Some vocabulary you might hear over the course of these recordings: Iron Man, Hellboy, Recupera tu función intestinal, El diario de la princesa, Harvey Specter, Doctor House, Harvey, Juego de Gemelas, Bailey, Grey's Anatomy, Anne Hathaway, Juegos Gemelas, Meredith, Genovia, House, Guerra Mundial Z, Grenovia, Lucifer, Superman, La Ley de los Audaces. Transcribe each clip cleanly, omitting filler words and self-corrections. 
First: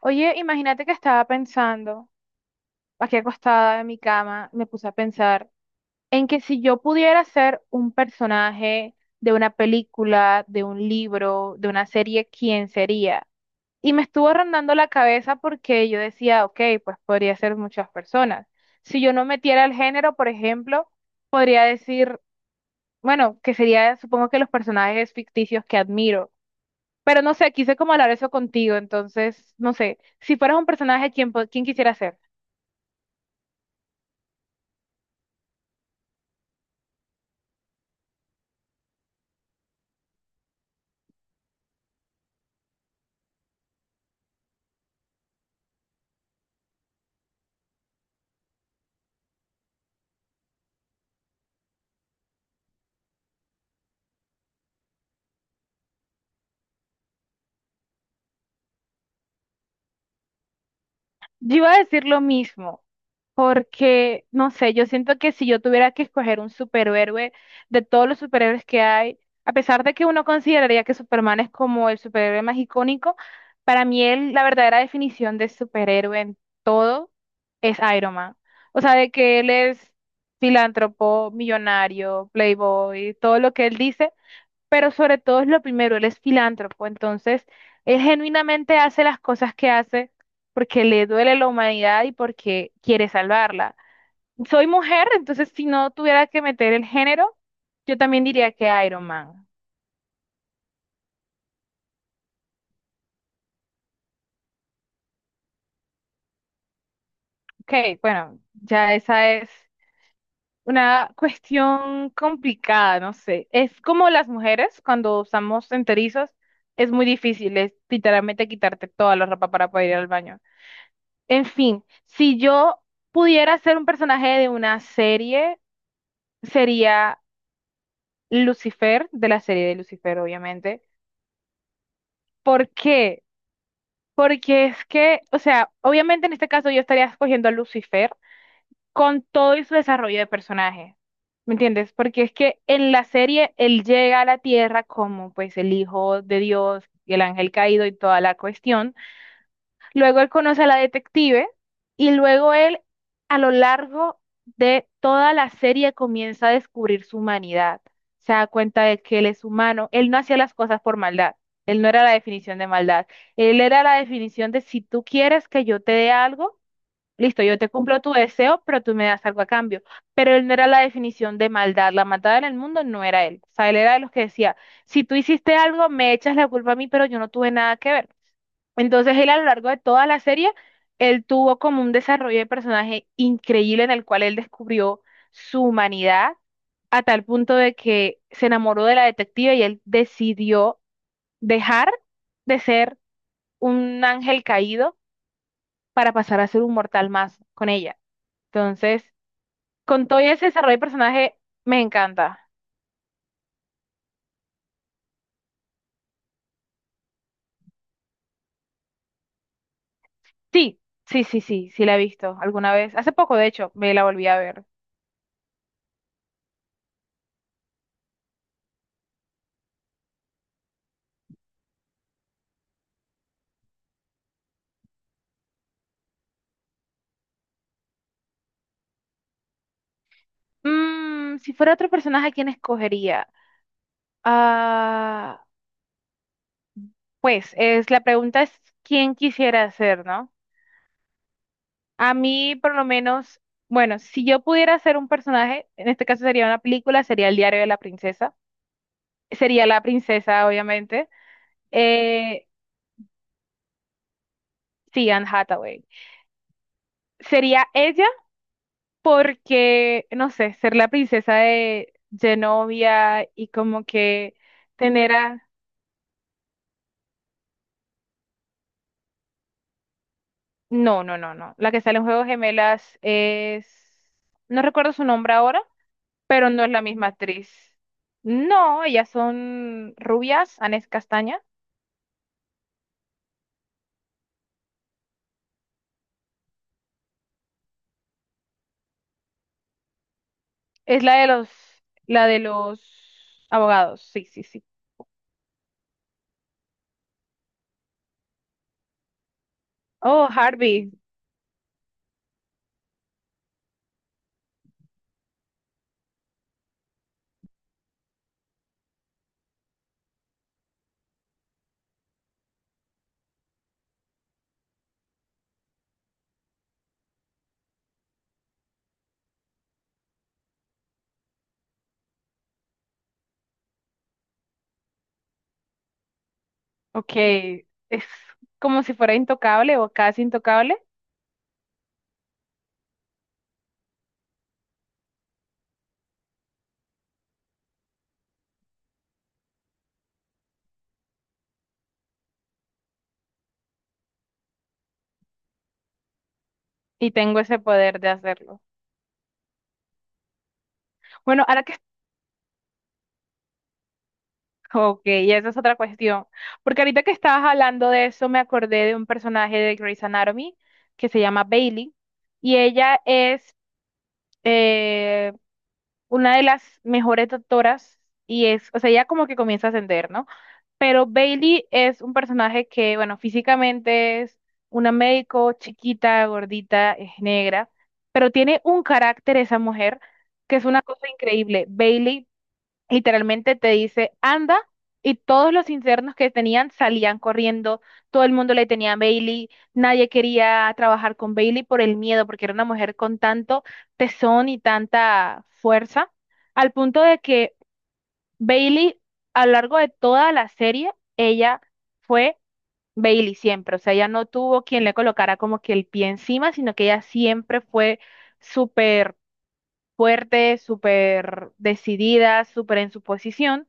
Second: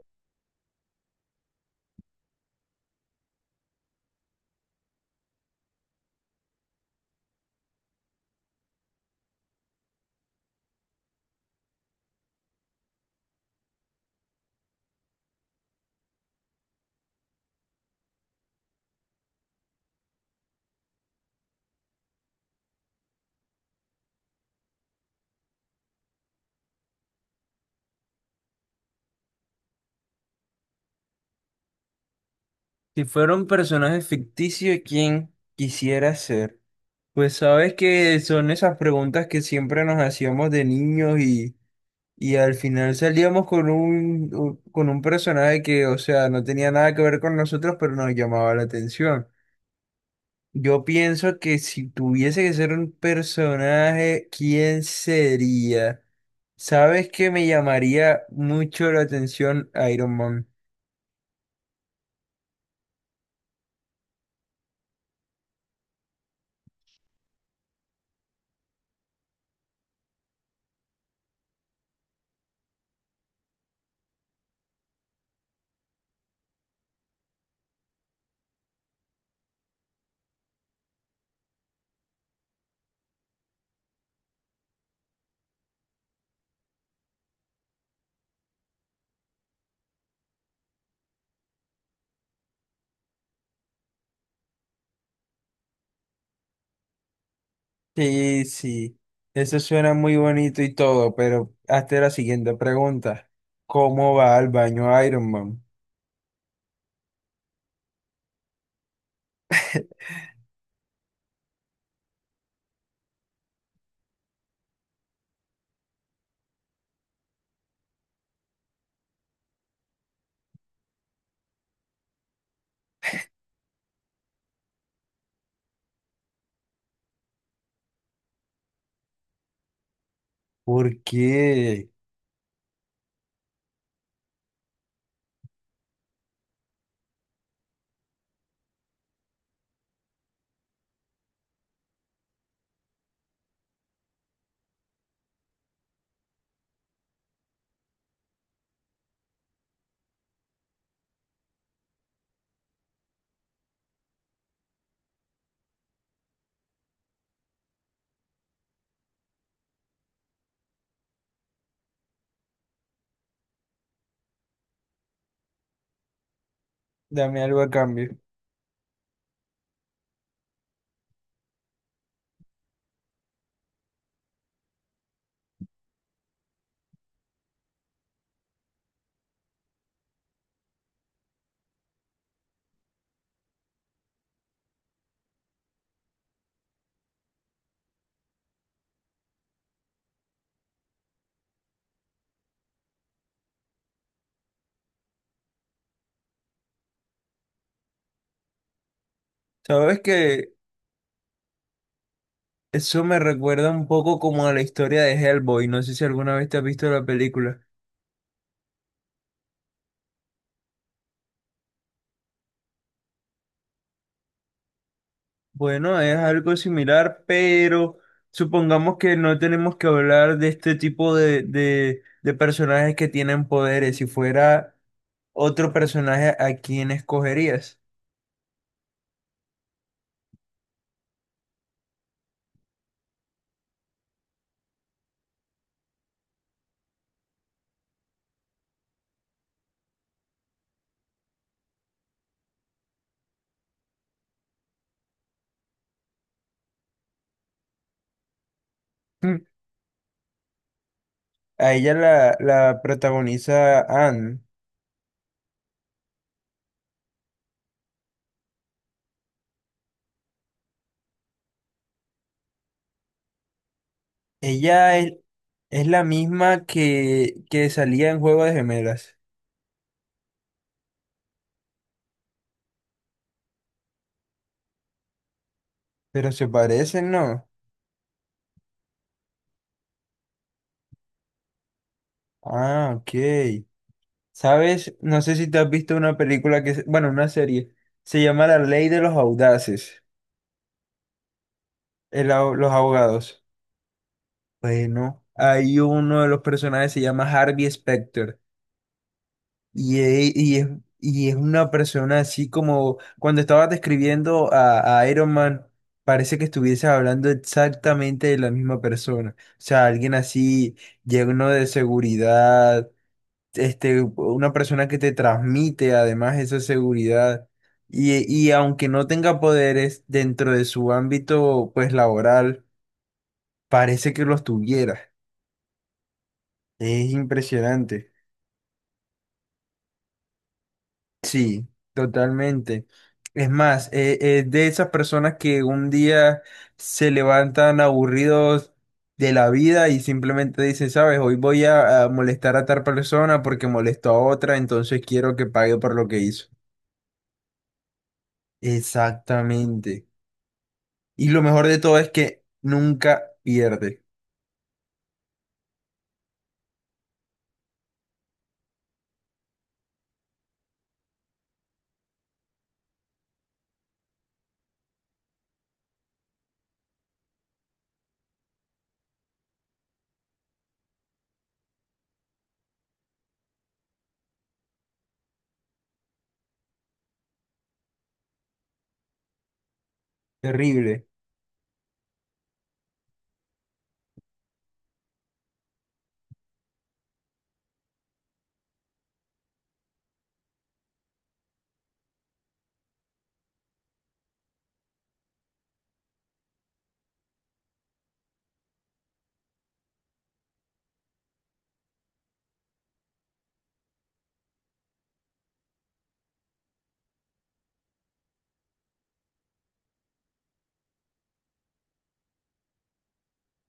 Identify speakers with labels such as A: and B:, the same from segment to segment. A: Oye, imagínate que estaba pensando, aquí acostada en mi cama, me puse a pensar en que si yo pudiera ser un personaje de una película, de un libro, de una serie, ¿quién sería? Y me estuvo rondando la cabeza porque yo decía, ok, pues podría ser muchas personas. Si yo no metiera el género, por ejemplo, podría decir, bueno, que sería, supongo que los personajes ficticios que admiro. Pero no sé, quise como hablar eso contigo, entonces, no sé, si fueras un personaje, ¿quién, quién quisiera ser?
B: Si fuera un personaje ficticio, ¿quién quisiera ser? Pues sabes que son esas preguntas que siempre nos hacíamos de niños y al final salíamos con con un personaje que, o sea, no tenía nada que ver con nosotros, pero nos llamaba la atención. Yo pienso que si tuviese que ser un personaje, ¿quién sería? ¿Sabes que me llamaría mucho la atención Iron Man?
A: Yo iba a decir lo mismo, porque, no sé, yo siento que si yo tuviera que escoger un superhéroe de todos los superhéroes que hay, a pesar de que uno consideraría que Superman es como el superhéroe más icónico, para mí él, la verdadera definición de superhéroe en todo es Iron Man. O sea, de que él es filántropo, millonario, playboy, todo lo que él dice, pero sobre todo es lo primero, él es filántropo, entonces él genuinamente hace las cosas que hace porque le duele la humanidad y porque quiere salvarla. Soy mujer, entonces si no tuviera que meter el género, yo también
B: Sí,
A: diría que
B: sí,
A: Iron Man.
B: eso suena muy bonito y todo, pero hazte la siguiente pregunta. ¿Cómo va al baño Iron Man?
A: Ok, bueno, ya esa es una cuestión complicada, no sé. Es como las mujeres cuando usamos enterizos, es muy difícil, es literalmente quitarte toda la ropa para poder ir al baño. En fin, si yo pudiera ser un personaje de una serie, sería Lucifer, de la serie de Lucifer, obviamente.
B: ¿Por qué?
A: ¿Por qué? Porque es que, o sea, obviamente en este caso yo estaría escogiendo a Lucifer con todo y su desarrollo de personaje. ¿Me entiendes? Porque es que en la serie él llega a la tierra como pues el hijo de Dios y el ángel caído y toda la cuestión. Luego él conoce a la detective y luego él a lo largo de toda la serie comienza a descubrir su humanidad. Se da cuenta de que él es humano. Él no hacía las cosas por maldad. Él no era la definición de maldad. Él era la definición de si tú quieres que yo te dé algo,
B: Dame
A: listo, yo
B: algo
A: te
B: a
A: cumplo tu
B: cambio.
A: deseo, pero tú me das algo a cambio. Pero él no era la definición de maldad. La maldad en el mundo no era él. O sea, él era de los que decía, si tú hiciste algo, me echas la culpa a mí, pero yo no tuve nada que ver. Entonces él a lo largo de toda la serie, él tuvo como un desarrollo de personaje increíble en el cual él descubrió su humanidad a tal punto de que se enamoró de la detective y él decidió dejar de ser un ángel caído para pasar a ser un mortal más con ella. Entonces,
B: Sabes
A: con todo ese
B: que
A: desarrollo de personaje, me encanta.
B: eso me recuerda un poco como a la historia de Hellboy. No sé si alguna vez te has visto la película.
A: Sí, sí, sí, sí, sí la he visto alguna vez. Hace poco, de hecho, me la volví a ver.
B: Bueno, es algo similar, pero supongamos que no tenemos que hablar de este tipo de personajes que tienen poderes. Si fuera otro personaje, ¿a quién escogerías?
A: Mm, si fuera otro personaje, ¿a quién escogería? Ah, pues, es, la pregunta es quién quisiera ser, ¿no? A mí, por lo menos, bueno, si yo pudiera ser un personaje, en este caso sería una película, sería El diario de la princesa.
B: Mm.
A: Sería la princesa, obviamente.
B: A ella la,
A: Eh,
B: la protagoniza Anne.
A: sí, Anne Hathaway. Sería ella porque, no sé, ser la princesa de Genovia y como que
B: Ella
A: tener a...
B: es la misma que salía en Juego de Gemelas.
A: No, no, no, no. La que sale en Juegos Gemelas es... No recuerdo su nombre ahora,
B: Pero se
A: pero no es la misma
B: parecen, ¿no?
A: actriz. No, ellas son rubias, Anés Castaña.
B: Ah, ok. ¿Sabes? No sé si te has visto una película que... Bueno, una serie. Se llama La Ley de los Audaces.
A: Es la de los... La de
B: Los
A: los
B: abogados.
A: abogados, sí, sí, sí.
B: Bueno, hay uno de los personajes se llama Harvey Specter. Y,
A: Oh,
B: e- y es,
A: Harvey,
B: y es una persona así como cuando estabas describiendo a Iron Man, parece que estuvieses hablando exactamente de la misma persona. O sea, alguien así lleno de seguridad, este, una persona que te transmite además esa seguridad. Y aunque no tenga poderes dentro de su ámbito pues laboral, parece que los tuviera. Es
A: ok. Es
B: impresionante.
A: como si fuera intocable o casi intocable
B: Sí, totalmente. Es más, de esas personas que un día se levantan aburridos de la vida y simplemente dicen, sabes, hoy voy a molestar a tal persona porque molestó a otra, entonces quiero que pague por lo que hizo.
A: y tengo ese poder de hacerlo.
B: Exactamente. Y lo
A: Bueno, ahora
B: mejor
A: que
B: de todo es que nunca pierde.
A: ok, y esa es otra cuestión. Porque ahorita que estabas hablando de eso, me acordé de un personaje de Grey's Anatomy que se llama Bailey. Y ella es eh, una de las mejores doctoras. Y es, o sea, ella como que comienza a ascender, ¿no? Pero Bailey es un personaje que, bueno, físicamente es una médico chiquita, gordita, es negra. Pero tiene un carácter esa mujer que es una
B: Terrible.
A: cosa increíble. Bailey literalmente te dice, anda, y todos los internos que tenían salían corriendo, todo el mundo le tenía a Bailey, nadie quería trabajar con Bailey por el miedo, porque era una mujer con tanto tesón y tanta fuerza, al punto de que Bailey, a lo largo de toda la serie, ella fue Bailey siempre, o sea, ella no tuvo quien le colocara como que el pie encima, sino que ella siempre fue súper fuerte, súper decidida, súper en su posición.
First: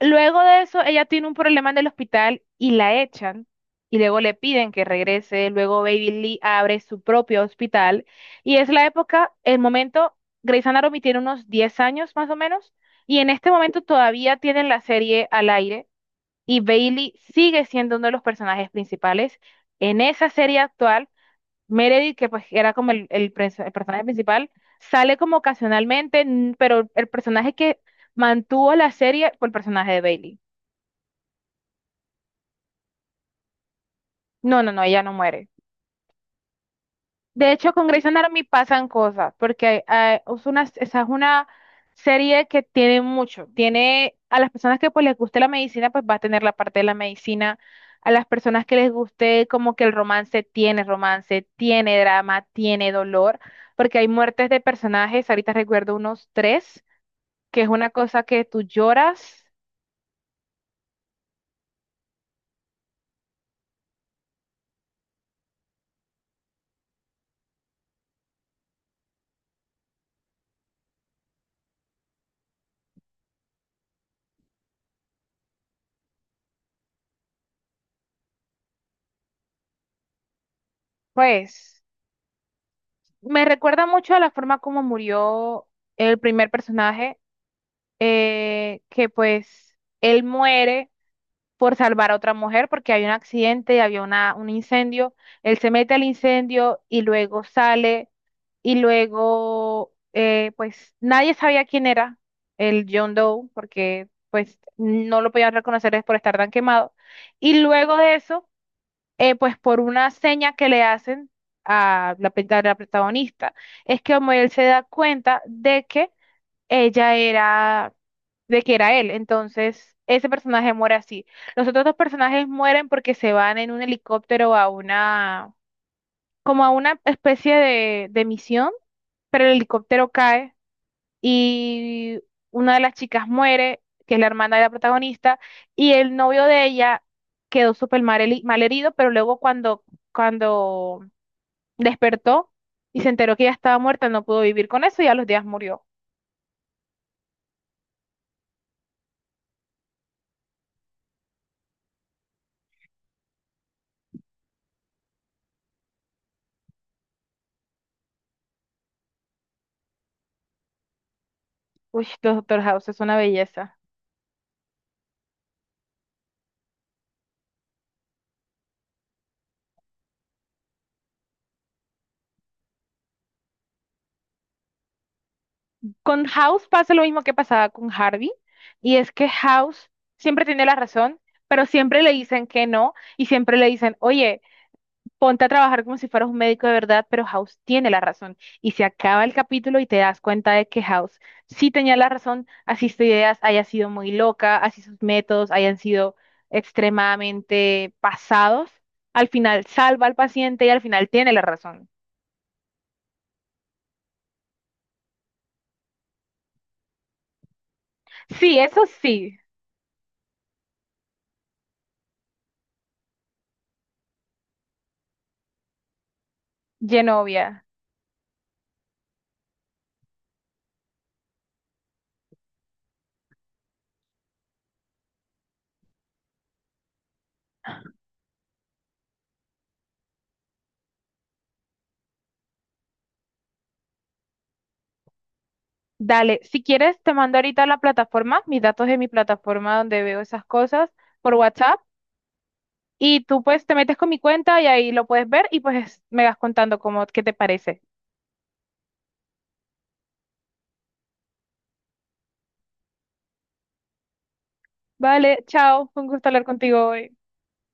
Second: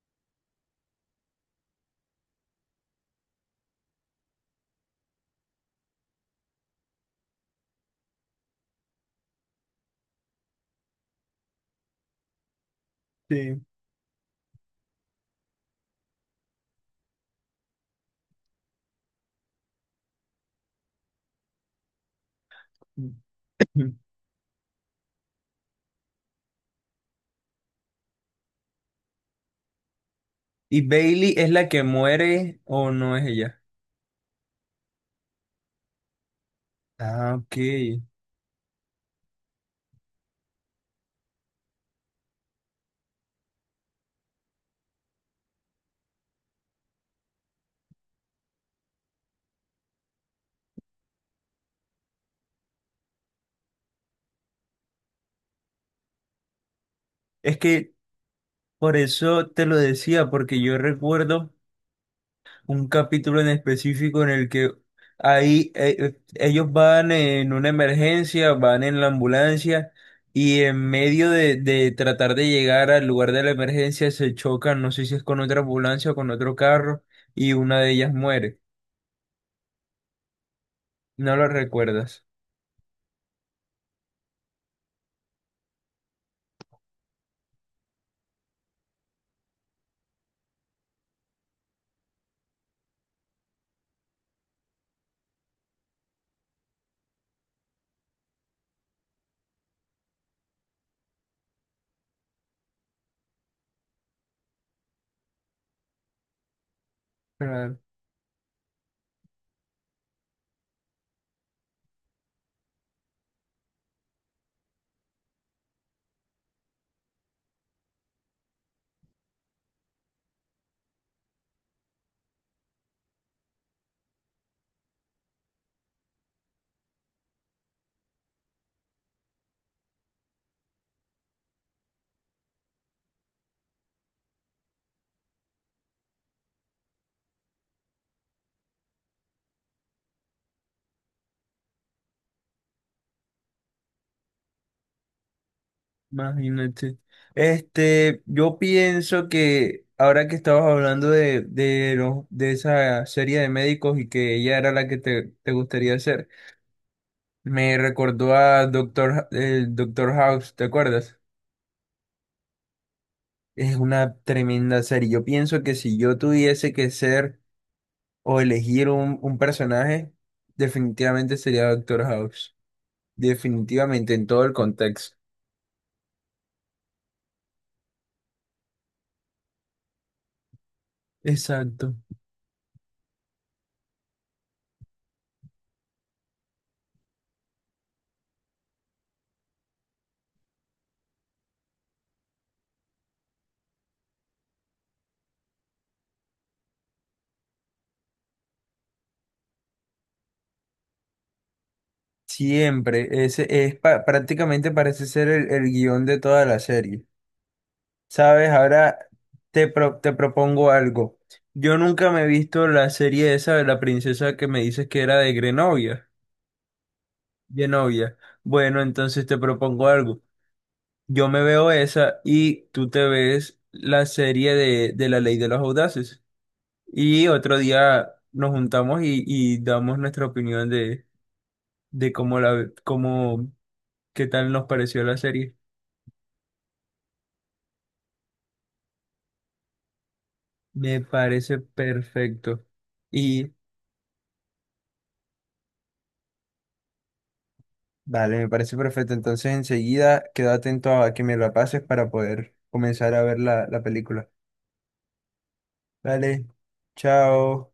A: Luego de eso, ella tiene un problema en el hospital y la echan. Y luego le piden que regrese. Luego Baby Lee abre su propio hospital. Y es la época, el momento, Grey's Anatomy tiene unos 10 años más o menos. Y en este
B: Sí.
A: momento todavía tienen la serie al aire. Y Bailey sigue siendo uno de los personajes principales. En esa serie actual, Meredith, que pues era como el el personaje principal, sale como ocasionalmente, pero el personaje que mantuvo la serie fue el personaje de Bailey.
B: ¿Y Bailey es la que muere o no es ella?
A: No, no, no, ella no muere.
B: Ah,
A: De hecho, con
B: ok.
A: Grey's Anatomy pasan cosas, porque es una, esa es una serie que tiene mucho. Tiene a las personas que pues les guste la medicina, pues va a tener la parte de la medicina. A las personas que les guste como que el romance, tiene drama, tiene dolor, porque hay muertes de personajes. Ahorita recuerdo unos tres,
B: Es
A: que es una
B: que,
A: cosa que tú
B: por
A: lloras,
B: eso te lo decía, porque yo recuerdo un capítulo en específico en el que ahí ellos van en una emergencia, van en la ambulancia y en medio de tratar de llegar al lugar de la emergencia se chocan, no sé si es con otra ambulancia o con otro carro y una de ellas muere. ¿No lo
A: pues
B: recuerdas?
A: me recuerda mucho a la forma como murió el primer personaje que pues él muere por salvar a otra mujer porque hay un accidente, había una, un incendio. Él se mete al incendio y luego sale y luego pues nadie sabía quién era el John Doe porque pues no lo podían reconocer es por estar tan quemado. Y
B: Claro.
A: luego de eso, pues por una seña que le hacen a la, a la protagonista, es que como él se da cuenta de que ella era de que era él. Entonces, ese personaje muere así. Los otros dos personajes mueren porque se van en un helicóptero a una, como a una especie de misión, pero el helicóptero cae y una de las chicas muere, que es la hermana de la protagonista, y el novio de ella quedó súper mal, mal herido, pero luego cuando, cuando despertó y se enteró que ella estaba muerta, no pudo vivir con eso y a los días murió.
B: Imagínate. Este, yo pienso que ahora que estabas hablando de esa serie de médicos y que ella era la que te gustaría hacer me recordó a Doctor, el Doctor House, ¿te acuerdas?
A: Uy, los Doctor House es una
B: Es
A: belleza.
B: una tremenda serie. Yo pienso que si yo tuviese que ser o elegir un personaje, definitivamente sería Doctor House. Definitivamente, en todo el contexto.
A: Con House pasa lo mismo que pasaba con Harvey, y es que House siempre tiene la razón, pero
B: Exacto.
A: siempre le dicen que no, y siempre le dicen, oye, ponte a trabajar como si fueras un médico de verdad, pero House tiene la razón. Y se acaba el capítulo y te das cuenta de que House sí tenía la razón, así sus ideas haya sido muy loca, así sus métodos hayan sido extremadamente pasados, al final salva al paciente y al final tiene la razón.
B: Siempre, ese es prácticamente parece ser el guión de toda la serie. Sabes,
A: Sí, eso
B: ahora
A: sí,
B: te propongo algo. Yo nunca me he visto la serie esa de la princesa que me dices que era de Grenovia,
A: Genovia.
B: Genovia. Bueno, entonces te propongo algo. Yo me veo esa y tú te ves la serie de La Ley de los Audaces. Y otro día nos juntamos y damos nuestra opinión de cómo la, cómo, qué tal nos pareció la serie.
A: Dale, si quieres, te mando ahorita la plataforma, mis datos de mi plataforma donde veo esas cosas
B: Me
A: por
B: parece
A: WhatsApp
B: perfecto.
A: y tú
B: Y
A: pues te metes con mi cuenta y ahí lo puedes ver y pues me vas contando cómo, qué te parece.
B: vale, me parece perfecto. Entonces enseguida quedo atento a que me la pases para poder comenzar a ver la, la película.
A: Vale, chao, fue un gusto hablar
B: Vale,
A: contigo hoy.
B: chao.